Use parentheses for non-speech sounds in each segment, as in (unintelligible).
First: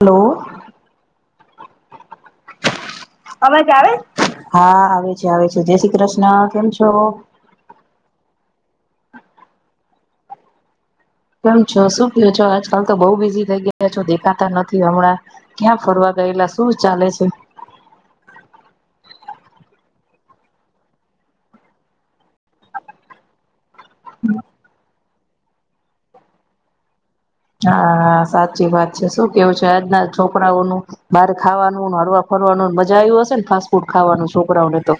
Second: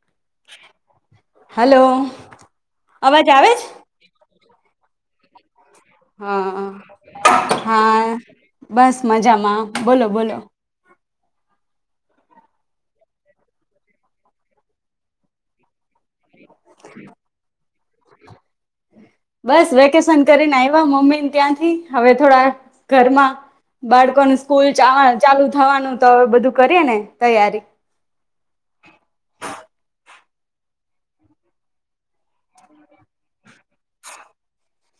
Hello! Hello! ! અવાજ આવે જ? હા આવે છે આવે છે. જય શ્રી કૃષ્ણ કેમ છો? હા બસ મજામાં બોલો બોલો. કેમ છો શું ક છો આજકાલ તો બહુ બિઝી થઈ ગયા છો દેખાતા નથી હમણાં ક્યાં ફરવા ગયેલા શું ચાલે છે? બસ વેકેશન કરીને આવ્યા મમ્મીને ત્યાંથી હવે થોડા ઘરમાં બાળકો ન સ્કૂલ ચા ચાલુ થવાનું તો હવે બધું કરીએ ને. તૈયારી હા હા સાચી વાત છે શું કેવું છે આજના છોકરાઓનું બરે ખાવાનું હળવા ફરવાનું મજા આવ્યું હશે ને ફાસ્ટ ફૂડ ખાવાનું છોકરાઓને તો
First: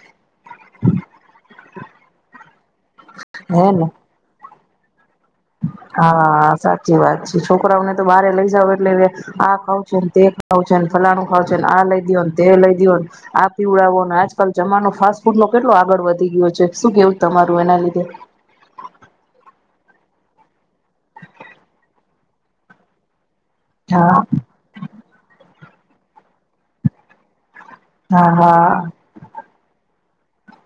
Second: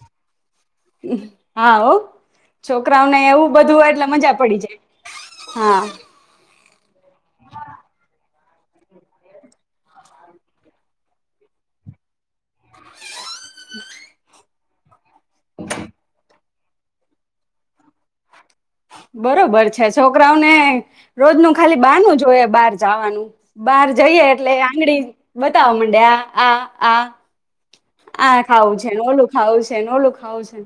હા હો છોકરાઓને એવું હે બધું ને હોય એટલે મજા પડી જાય હા હા સા જે વાત છે છોકરાઓને તો બરે લઈ જાવ એટલે આ ખાવ છે તે ખાવ છે ફલાણું ખાવ છે આ લઈ દો તે લઈ દયો આપ પીવડાવો ને આજકાલ જમાનું ફાસ ફૂડ નો કેટલો આગળ વધી ગયો છે શું કેવું તમારું એના લીધે બરોબર છે છોકરાઓને રોજ ન ખાલી બારનું જય બાર જવાનું બહાર હા જઈએે એટલે આંગળી મડે હ હ હા ખાવું છેને ઓલું ખાવું છે ઓલું ખાવ છે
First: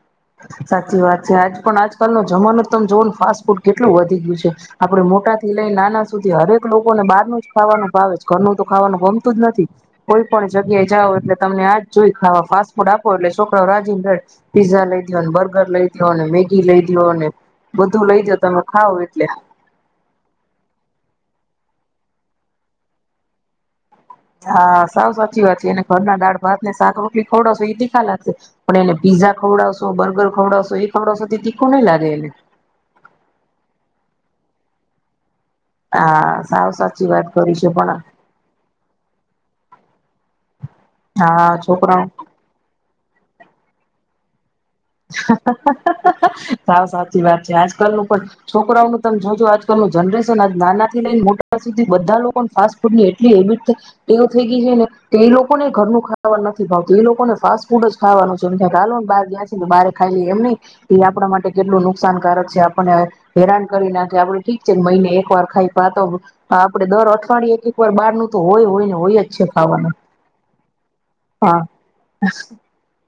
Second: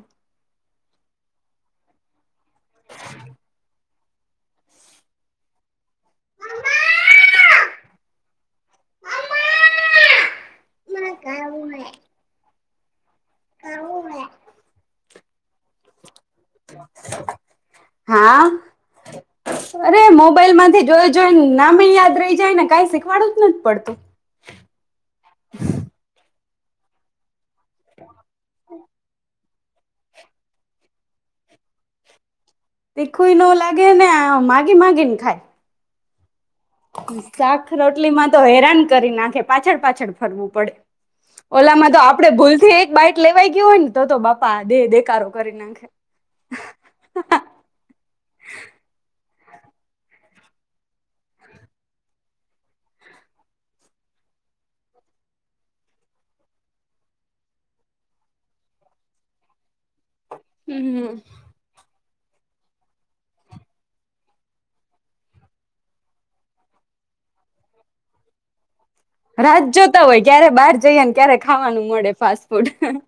સાચી વાત છે આજ પણ આજકાલ ન જમાાસ ફ એટલું વધી ગયું છે આપડે મોટા થી લઈ નાના સુધી હરેક લોકોને બહારનું જ ખાવાનું ભાવે છે ઘરનું તો ખાવાનું ગમતું જ નથી કોઈ પણ જગ્યાએ જાઓ એટલે તમને આજ જોઈ ફાસ બડા લે છોકરા રાજેન્દ્ર પીઝા લ અનભર ર લઈ અને મેગી લઈ અને બધું લઈ દો હા તમે ખાવ એટલે અરે મોબાઈલ માંથી જોઈ જોઈને નામે યાદ રહી જાય ને કઈ શીખવાડવું જ નથી પડતું હા સાૌ સાચી વાત છે એને ઘરના દાળ વાત ને શાક રટલી ખવડાવશો એ તીખા લાગશે પણ એને પીઝા ખવડાવશો બર્ગર ખવડાવશો એ ખવડાવશોથી તીખું નહી લાગે એને તીખું ન લાગે ને માગી માગીને ખાય હા સાવ સાચી વાત કરી છે શાક, પણ રોટલી માં તો હેરાન કરી નાખે. પાછળ પાછળ ફરવું પડે. હા ઓલામાં તો છોકરાઓ આપડે ભૂલ થી એક બાઈટ લેવાઈ ગયું હોય ને તો તો બા સાવ સાચી વાત છે, આજકાલનું પણ છોકરાઓનું તમે જોજો આજકાલનું જનરેશન તો નાનાથી લઈને મોટા સુધી બધા લોકોને ફાસ્ટ ફૂડ ની એટલી હેબિટ એવ થઈ ગઈ છે ને કે એ લોકો ને ઘરનું ખાવાનું નથી ભાવતુ એ લોકોને ફાસ્ટ ફૂડ જ ખાવાનું છે. કાલનું બાર બારે ખાઈલી એમ ની એ હમ આપણા માટે કેટલુ નુક નુકસાનકારક છે આપણને હેરાન કરી નાખે આપડે ઠીક છે ને મહિને એક વાર ખાઈ પણ આ તો આપડે દર અઠવાડયે એક વાર બાર નું તો હોય હોય ને હોય જ છે રાત ખાવાનું જોતા હોય ક્યારે બહાર જઈએ ને ક્યારે હા ખાવાનું મળે ફાસ્ટ ફૂડ.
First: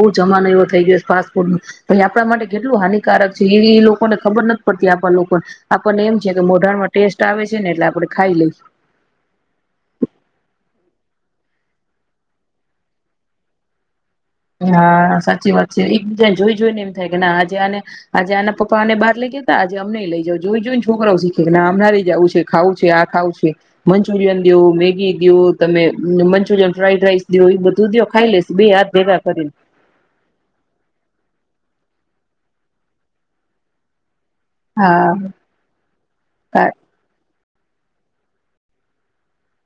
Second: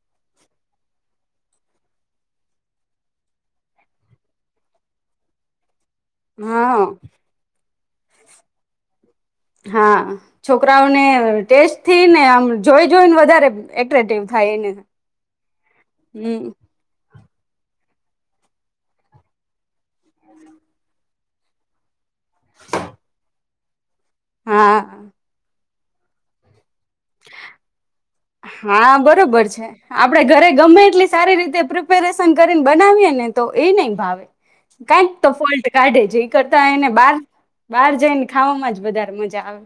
બહ જમાનો એવો થઈ ગયો ફાસ્ટફૂડ નુ આપણા માટે કેટલું હાનિકારક છે એ લોકોને ખબર નથી પડતી આપણા લોકોને. આપણને એમ છે કે હા મોઢામાં ટેસ્ટ આવે છે ને એટલે આપડે ખાઈ લઈ. હા છોકરાઓને ટેસ્ટથી ને આમ જોઈ જોઈને વધારે એટ્રેક્ટિવ થાય એને હા સાચી વાત છે એક બીજા હમ જોઈ જોઈ ને એમ થાય. આજે આને, આજે આના પપ્પાને બહાર લઈ ગયા હતા. અમને લઈ જ જાઓ જોઈ જોઈને ને છોકરા શીખે. ના આમનારી જવું છે ખાવું છે આ ખાવ છે. મંચુરિયન દયો હા મેગી દઉ. તમે મંચુરિન ફ્રાઈડ રાઈસ દ્યો બધું દયો ખાઈ લેશે બે હાથ ભેગા બબર કરીને છે આપડે ઘરે ગમે એટલી સારી રીતે પ્રિપેરેશન કરીને બનાવીએને તો એ નહી ભાવે. કાંઈક તો હા ફોલ્ટ કાઢે છે એ કરતા એને બાર બહાર જઈને ખાવામાં જ વધારે મજા આવે.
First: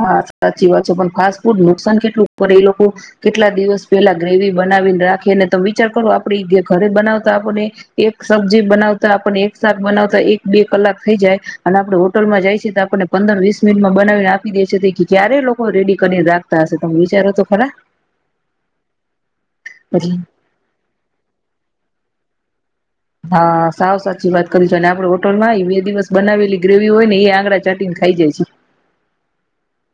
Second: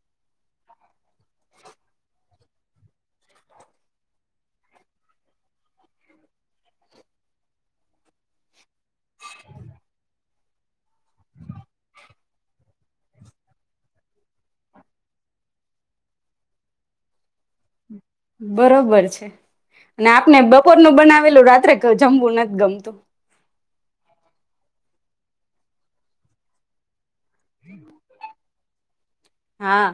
હા સાચી વાત છે પણ ફાસ્ટ ફૂડ નુકસાન કેટલું પર એ લોકો, કેટલા દિવસ પેલા ગ્રેવી બનાવીને રાખેને તમે વિચાર કરો આપડી ઘરે બનાવતા આપને એક સબ્જી બનાવતા આપણને એક સાથે બનાવતા એક બે કલાક થઈ જાય, અને આપડ હોટલમાં જાય છે તો આપણને પંદર વીસ મિનિટમાં બનાવીને દે છે તો ક્યારે લોકો રેડી કરીને રાખતા હશે તમે વિચારો તો ખરા. બરોબર છે, અને એટલે આપને બપોરનું બનાવેલું રાત્રે ક જમવું નથી. ગમતું. હા, સાવ સાચી વાત કરી છું અને આપડે હોટલમાં બે દિવસ બનાવેલી ગ્રેવી હોય ને એ આંગળા ચાટીને ખાઈ જઈશું. હા.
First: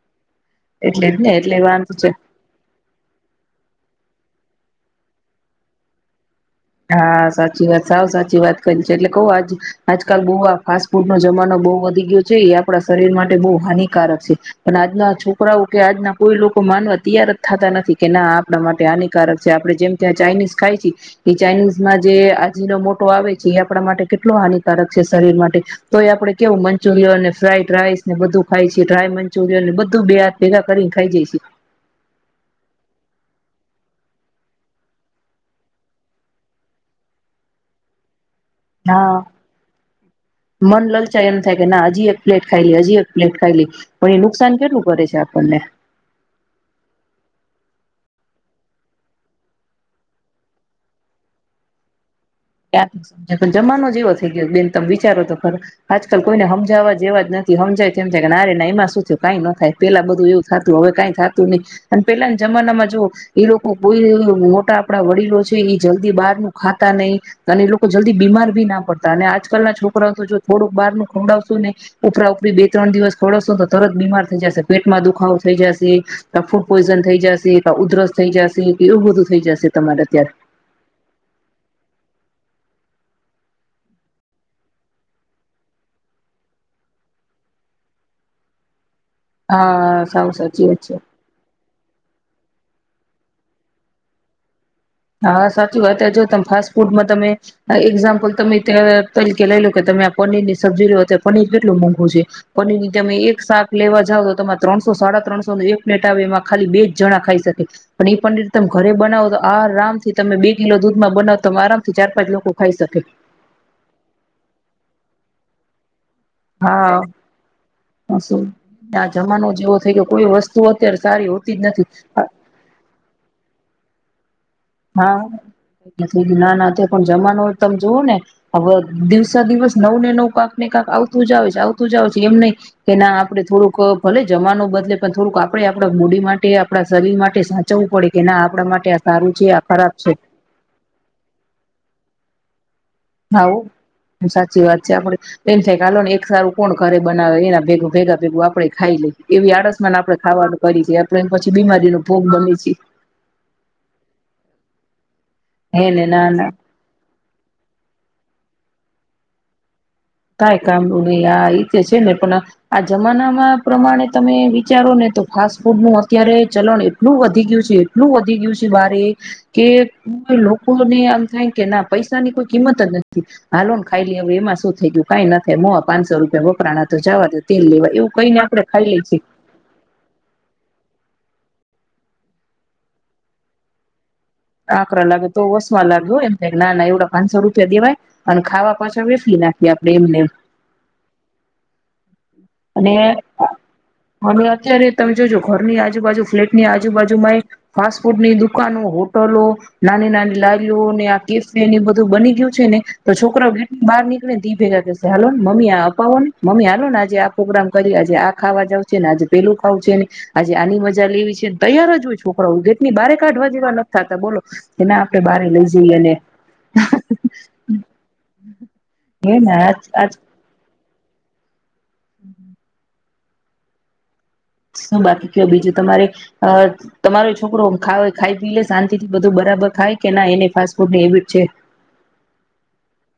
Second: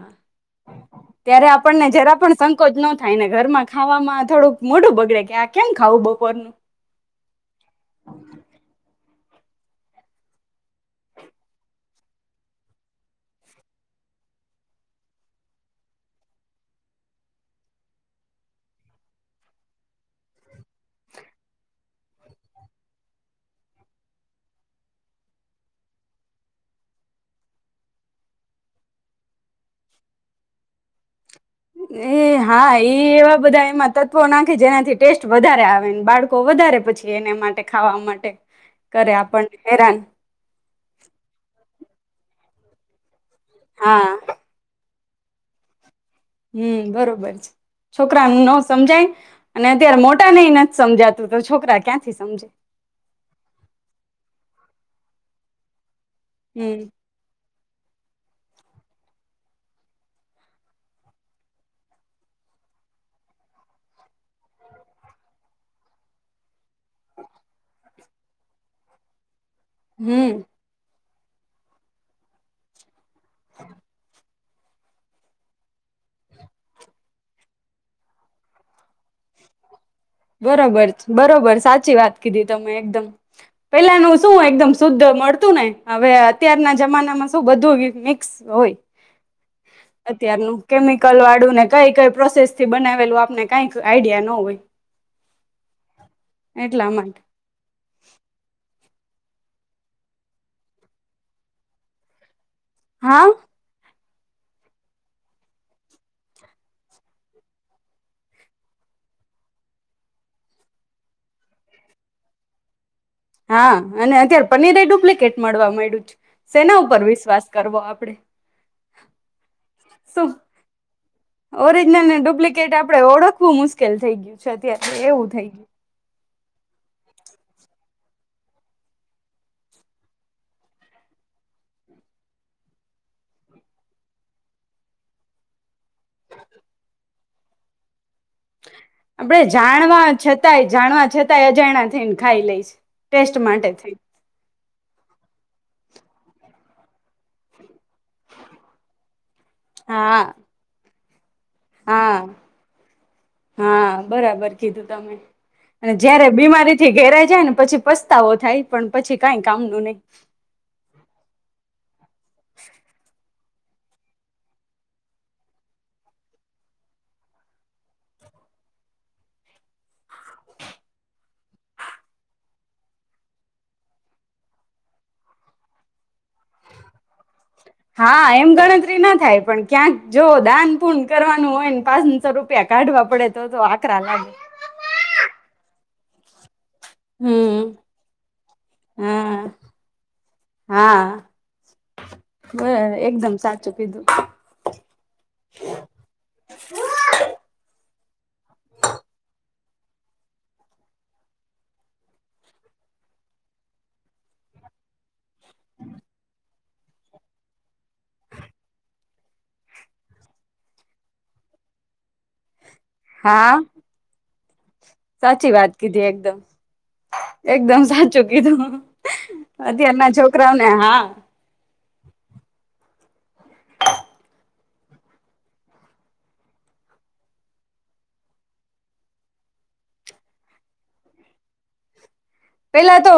એટલે જ ને ત્યારે એટલે આપણને વાંધો છે જરા પણ સંકોચ ન થાય ને ઘરમાં ખાવામાં થોડુંક મોઢું બગડે કે આ કેમ ખાવું બપોરનું. હા, સાચી વાત સાવ સાચી વાત કરી છે એટલે કઉં આજ આજકાલ બહુ આ ફાસ્ટ ફૂડનો જમાનો બહુ વધી ગયો છે એ આપડા શરીર માટે બહુ હાનિકારક છે. પણ આજના છોકરાઓ કે આજના કોઈ લોકો માનવા તૈયાર જ થતા નથી કે ના આપડા માટે હાનિકારક છે આપડે જેમ ત્યાં ચાઇનીઝ ખાય છે કે ચાઇનીઝમાં જે આ જીનો મોટો આવે છે એ આપણા માટે કેટલો હાનિકારક છે શરીર માટે તોયે આપડે કેવું મંચુરિયન ને ફ્રાઈડ રાઈસ ને બધું ખાઇએ છીએ. ડ્રાય મંચુરિયનને બધું બે હાથ ભેગા કરીને ખાઈ જઈશું. એ હા એ એવા બધા એમાં તત્વો નાખે જેનાથી ટેસ્ટ વધારે આવે બાળકો વધારે પછી એના માટે ખાવા માટે કરે હા, આપણને હેરાન મન લલચાય એમ થાય કે ના જી એક પ્લેટ ખાઈ લે હજી એક પ્લેટ ખાઈલી હા પણ એ નુકસાન કેટલું કરે છે. જા આપણને. હમ્મ, બરોબર છે. છોકરા ને નો સમજાય અને અત્યારે મોટા નનહી નથ સમજાતું તો છોકરા ક્યાં ત્યાં સમજે પણ જમાનો જે એવો થઈ ગયો બેન. તમે વિચારો તો ખરા આજકાલ કોઈને હમ હમજાવવા જેવા જ નથ થી. હમજાય તેમજાય કે નારે ના એમાં શું થું કઈ ન થાય પેલા બધું એવું થતું હવે કઈ થતું નહી અને પેલાના જમાનામાં જો એ લોકો કોઈ મોટા આપડા વડીલો છે એ જલ્દી બહારનું ખાતા નહી અને એ લોકો જલ્દી બીમાર ભી ના પડતા અને આજ કાલના છોકરાઓ તો હમ જો થોડક બારનું ખવડાવશો ને ઉપરા ઉપરી બે ત્રણ દિવસ ખવડાવશોને તો તરત બીમાર થઇ જશે પેટ માં દુખાવો થઈ જશે ક ફૂડ પોઈઝન થઈ જશે કા ઉધરસ થઈ જશે કે એવું બધું થઈ જશે. તમારે અત્યારે બરોબર છ બરોબર સાચી વાત કીધી. તમે એકદમ પેલાનું શું એકદમ શુદ્ધ મળતું ને હવે અત્યારના જમાનામાં શું બધું મિક્સ હોય હા સાવ અત્યારનું સાચી વાત છે કેમિકલવાળું ને કઈ કઈ પ્રોસેસ થી બનાવેલું આપને કઈક આઈડિયા ન હોય હા, સાચી વાતં જો તમે ફાસ્ટ એટલા ફૂડમાં માટે તમે એક્ઝામ્પલ તમે ત્યાં તરીકે લઈ લો કે તમે આ પનીર ની સબ્જી લો પનીર કેટલું મોંઘું છે. (unintelligible) તમે હા એક શાક લેવા જાવ ત્રણસો સાડા ત્રણસો એક પ્લેટ આવે એમાં ખાલી બે જણા ખાઈ શકે. એ જ પનીર તમે ઘરે બનાવો તો આ રામ થી તમે બે કિલો દૂધમાં બનાવ તમે આરામથી ચાર પાંચ લોકો ખાઈ શકે. હા, અને અત્યારે પનીર એ ડુપ્લિકેટ મળવા માંડ્યું છે. શેના હા, ઉપર વિશ્વાસ કરવો આપડે ઓશું આ જમાનો જેવો થઈ ગયો કોઈ શું વસ્તુ અત્યારે સારી હોતી જ નથી અ. લ થઈ ગયું. છે અત્યારે હા, એવું થઈ ગયું નથી, ના ના તે પણ જમાનો તમે જોવો ને હવે દિવસે દિવસ નવું ને નવ કાંક ને કાંક આવતું જ આવે છે આવતું જ આવે છે એમ નહી કે ના આપડે થોડુંક ભલે જમાનું બદલે પણ થોડુંક આપણેે આપડા બોડી માટે આપણા શરીર માટે સાચવવું પડે. એના આપણા માટે સારું આપડે છે આ ખરાબ જાણવા છે છતાંય જાણવા છતાંય અજાણા થઈને ખાઈ લઈ લાઇ છે. ટેસ્ટ માટે થઈ હવું સાચી વાત આપે એમ થાય કે આાલો ને એક સારું કોણ ઘરે બનાવે એના ભેગું. ભેગા ભેગું આપડે ખાઈ લઈએ એવી આડસમાંને આપડણે હા ખાવાનું કરી છે. બ (unintelligible) હા હા બરાબર કીધું તમે. હે અને ને જયારે ના ના બીમારી થી ઘેરાય જાયને પછી પસ્તાવો થાય પણ પછી કઈ કામ નું નઈ. કાઈ કામનું નહી આ રીતે છે ને આ જમાનામાં પ્રમાણે તમે વિચારો ને તો ફાસ્ટ ફૂડ નું અત્યારે ચલણ એટલું વધી ગયું છે એટલું વધી ગયું છે બારે કે લોકોને આમ થાય કે ના પૈસાની કોઈ કિંમત જ નથી હાલો ને ખાઈલી હવે એમાં શું થઈ ગયું. કઈ નથી મો પાંચસો રૂપિયા વપરાણા તો જાવા દે. તેલ લેવા એવું હા કઈને એમ આપડે ખાઈ ગણતરી લઈ ના છીએ થાય પણ ક્યાંક જો દાન પુણ કરવાનું એ તો હોય ને પાંચસો રૂપિયા કાઢવા પડે તો આકરા લાગે. આાક્ર લાગ હત તો ઓસ્મા લાગું એ ના ના એવડ પાંચસો હમ રૂપિયા દેવાય અને ખાવા પાછા હા વેડફી નાખીએ આપે એમને હા અને બરાબર એકદમ સાચું કીધું અને અત્યારે તમે જોજો ઘરની આજુબાજુ ફ્લેટની આજુબાજુમાં એક ફાસ્ટ ફૂડની દુકાનો હોટલો નાની નાની લારીઓ ને આ કેફે ને એ બધું બની ગયું છે ને તો છોકરા ગેટ બહાર નીકળે ને તે ભેગા કેસે હાલો મમ્મી આ અપાવો ને મમ્મી હાલલો ને આજે પ્રોગ્રામ કરી આજે આ ખાવા જાવ છે ને આજે પેલું ખાવું છે ને આજે આની મજા લેવી છેને તૈયાર જ હોય છોકરાઓ લે ની બારે કાઢવા હા જેવા નથી થતા બોલો (inaudible) બારે સાચી લઈ વાત જઈએ કીધી ને એકદમ એકદમ સાચું કીધું હે ને આજ અત્યારના છોકરાઓને હા (inaudible) શું બાકી કયો બીજું તમારે તમારો છોકરો ખ ખાઈ પીલે શાંતિ થી બધું બરાબર ખાય કે ના એને ફાસ્ટ ફૂડની હેબિટ છે પેલા તો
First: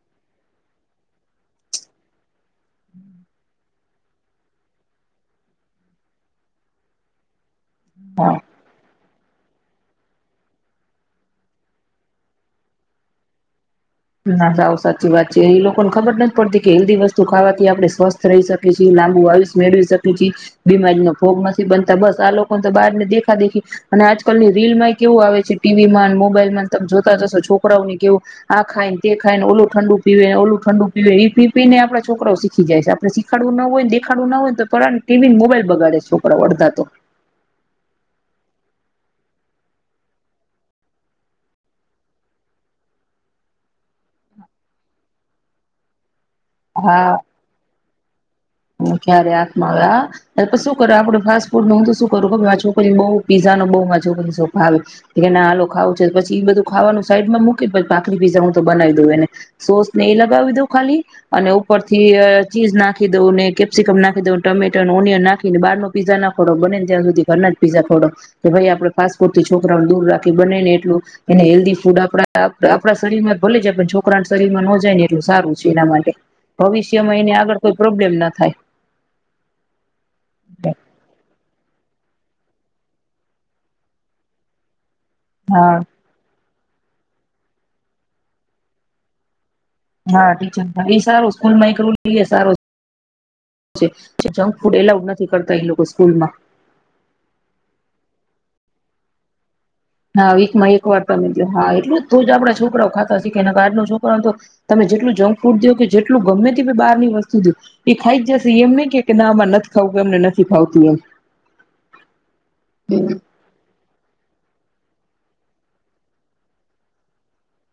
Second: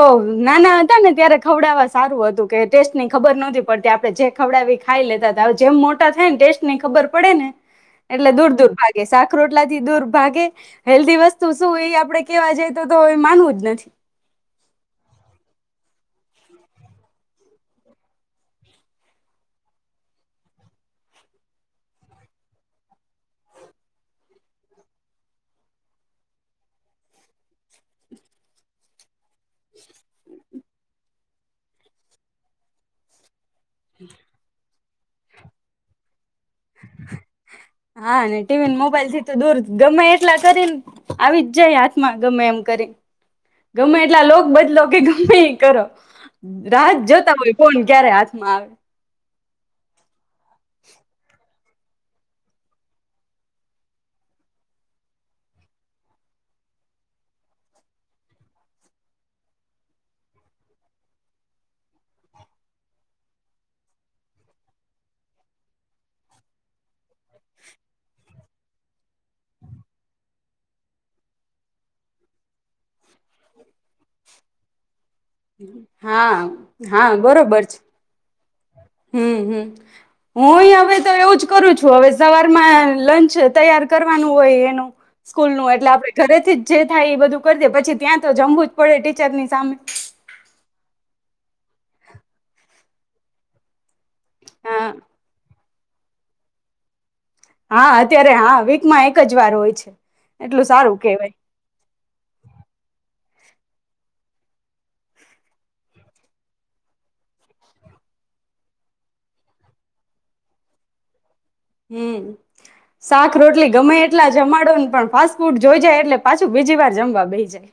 નાના હતા ને ત્યારે ખવડાવવા સારું હતું કે ટેસ્ટ ની ખબર નતી પડતી આપડે જે ખવડાવી ખાઈ લેતા હતા હવે જેમ મોટા થાય ને ટેસ્ટ ની ખબર પડે ને હા એટલે દૂર દૂર ભાગે શાક રોટલા થી દૂર ભાગે હેલ્ધી વસ્તુ શું એ આપડે કેવા જાય તો તો એ માનવું જ નથી ના સાવ સાચી વાત છે એ લોકોને ખબર નથી પડતી કે હેલ્ધી વસ્તુ ખાવાથી આપણેે સ્વસ્થ રહી શકીએ છીએ લાંબુ આયુષ્ય મેળવી શકીએ છીએ બીમારીનો ભોગ નથી બનતા બસ આ લોકોને તો બહારને દેખા દેખી અને આજકાલની રીલ માં કેવું આવે છે ટીવી માં મોબાઈલમાં તમે જોતા જ હશો છોકરાઓને કેવું આ ખાઈતી એક ખાઇને ઓલુ ઠંડુ પીવે ઓલુ ઠંડુ પીવે એ પી પીને આપણા છોકરાઓ શીખીજાય છે આપણે શીખ કડવું ન હોય ને દેખાડું ન હોય તો પરાણે ટીવી ને મોબાઈલ બગાડે છે છોકરાઓ અડધા તો હા ને ટીવી ને મો થી તો દૂર ગમે એટલા કરીને આવી જ જાય હાથમાં ગમે એમ કરી ગમે એટલા લોક બદલો કે ગમે એ કરો રાહત હા જોતા હોય ફોન ક્યારે હાથમાં આવે ક્યારે હાથમાં આવે પણ તો શું કરે આપડો ખાસ પણ હું તો શું કરું કઉ મારી છોકરીઓ બઉ પીઝા નો બઉ મારી છોકરીઓ છે ભાવે તો કે ના આાલોખાવું છે તો પછી એ બધું ખાવાનું સાઈડમાં મૂકી પછી ભાખરી પીઝા હું તો બનાવી દઉં એને સોસ ને એ લગાવી દઉં ખાલી અને ઉપર થી ચીઝ નાખી દઉં ને કેપ્સિકમ નાખી દઉ ટમેટર અને ઓનિયન નાખી ને બારો પીઝા ના ખોડો બને ને ત્યાં સુધી ઘરના જ પીઝા ખોડો, કે ભાઈ આપણે ફાસ્ટ ફૂડ થી છોકરાઓું દૂર રાખી બને ને એટલું, એને હેલ્ધી ફૂડ આપ આપડા શરમાં જ ભલે જાય પણ છોકરાને શરીરમાં નો જાય ને એટલ સારું છે એના માટે. હા હા ભવિષ્યમાં એને આગળ બરોબર છે કોઈ પ્રોબ્લેમના થાય. હમ હ, હું હવે તો એવું જ કરું છું હવે સવારે લંચ તૈયાર કરવાનું હોય એનું સ્કૂલ નું હા એટલે આપડે ઘરેથી જ જે થાય એ બધું કરી દે પછી ત્યાં તો જમવું જ પડે ટીચરની સામે. હા ટીચર એ સારું સ્કૂલમાં એક કરું સારું છે, જે જંક ફૂડ હા એલાઉડ નથી કરતા એ લોકો. લોકો સ્કૂલમાં. હા અત્યારે હા વીક માં એક જ વાર હોય છે. હા એટલું વીકમાં એક સારું વાર તમે કેવાય જો હા એટલું થું જ આપડા છોકરા ખા કાર ન છોકરો તો, તમે જેટલું જંક ફૂડ દો કે જેટલું ગમે તે બહારની વસ્તુ દ એ ખાઈ જશે એમ ને કે ના આમાં નથી ખાવું કે એમને નથી ખાવતું એમ. હમ્મ, શાક રોટલી ગમે એટલા જમાડો ને પણ ફાસ્ટ ફૂડ જોઈ જાય એટલે પાછું બીજી વાર જમવા બેહી જાય.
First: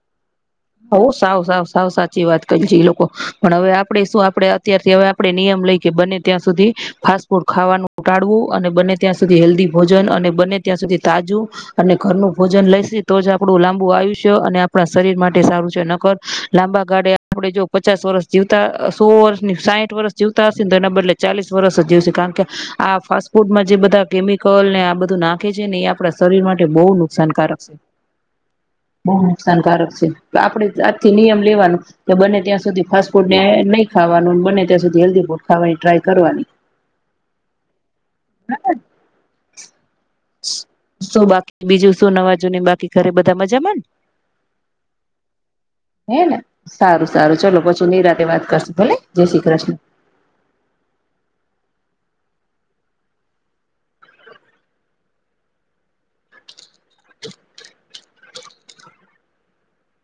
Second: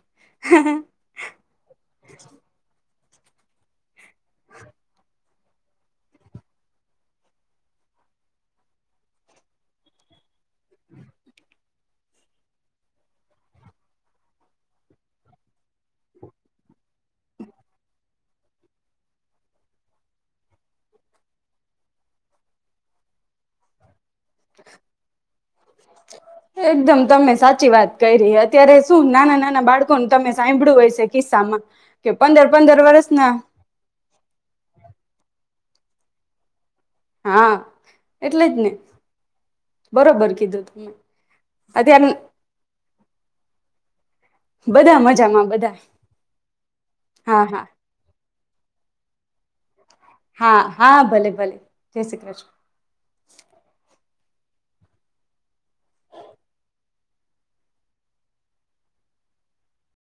હો સાવ સાવ સાવ સાચી વાત કર જીલો કો પણ હવે આપડે શું આપડે અત્યારથી હવે આપડે નિયમ લઈ કે બને ત્યાં સુધી ફાસ્ટ ફૂડ ખાવાનું ટાળવું અને બને ત્યાં સુધી હેલ્ધી ભોજન અને બને ત્યાં સુધી તાજું અને ઘરનું ભોજન લઈશે તો જ આપડું લાંબુ આયુષ્ય અને આપડા શરીર મા ટે સારું છે. નકર લાંબા ગાળે આપડે જો પચાસ વર્ષ જીવતા સો વર્ષની સાહીઠ વર્ષ જીવતા હશેને તો એના બદલે ચાલીસ વર્ષ જ જીવશે કારણ કે આ ફાસ્ટ ફૂડમાં જે બધા કેમિકલ ને આ બધું નાખે છે ને એ આપડા શરીર માટે બહુ એકદમ તમે નુકસાનકારક સાચી છે, વાત કરી અત્યારે શું બહુ નાના નાના નુકસાનકારક બાળકોને છે. તમે આપડે સાંભળ્યું હશે આજથી નિયમ કિસ્સામાં લેવાનું કે બને પંદર ત્યાં પંદર સુધી ફાસ્ટ ફૂડ વર્ષના ને નહી ખાવાનું બને ત્યાં સુધી હેલ્ધી ફૂડ ખાવાની ટ્રાય કરવાની. હા, એટલે જ ને બરોબર કીધું તમે શું અત્યાર ની તે મજામાન. બધા મજ હે ને સારું સારું હા ચલો હા પછું નિરાતે વાત કરશું ભલે. જય શ્રી કૃષ્ણ. હા હા ભલે ભલે. જય શ્રી કૃષ્ણ.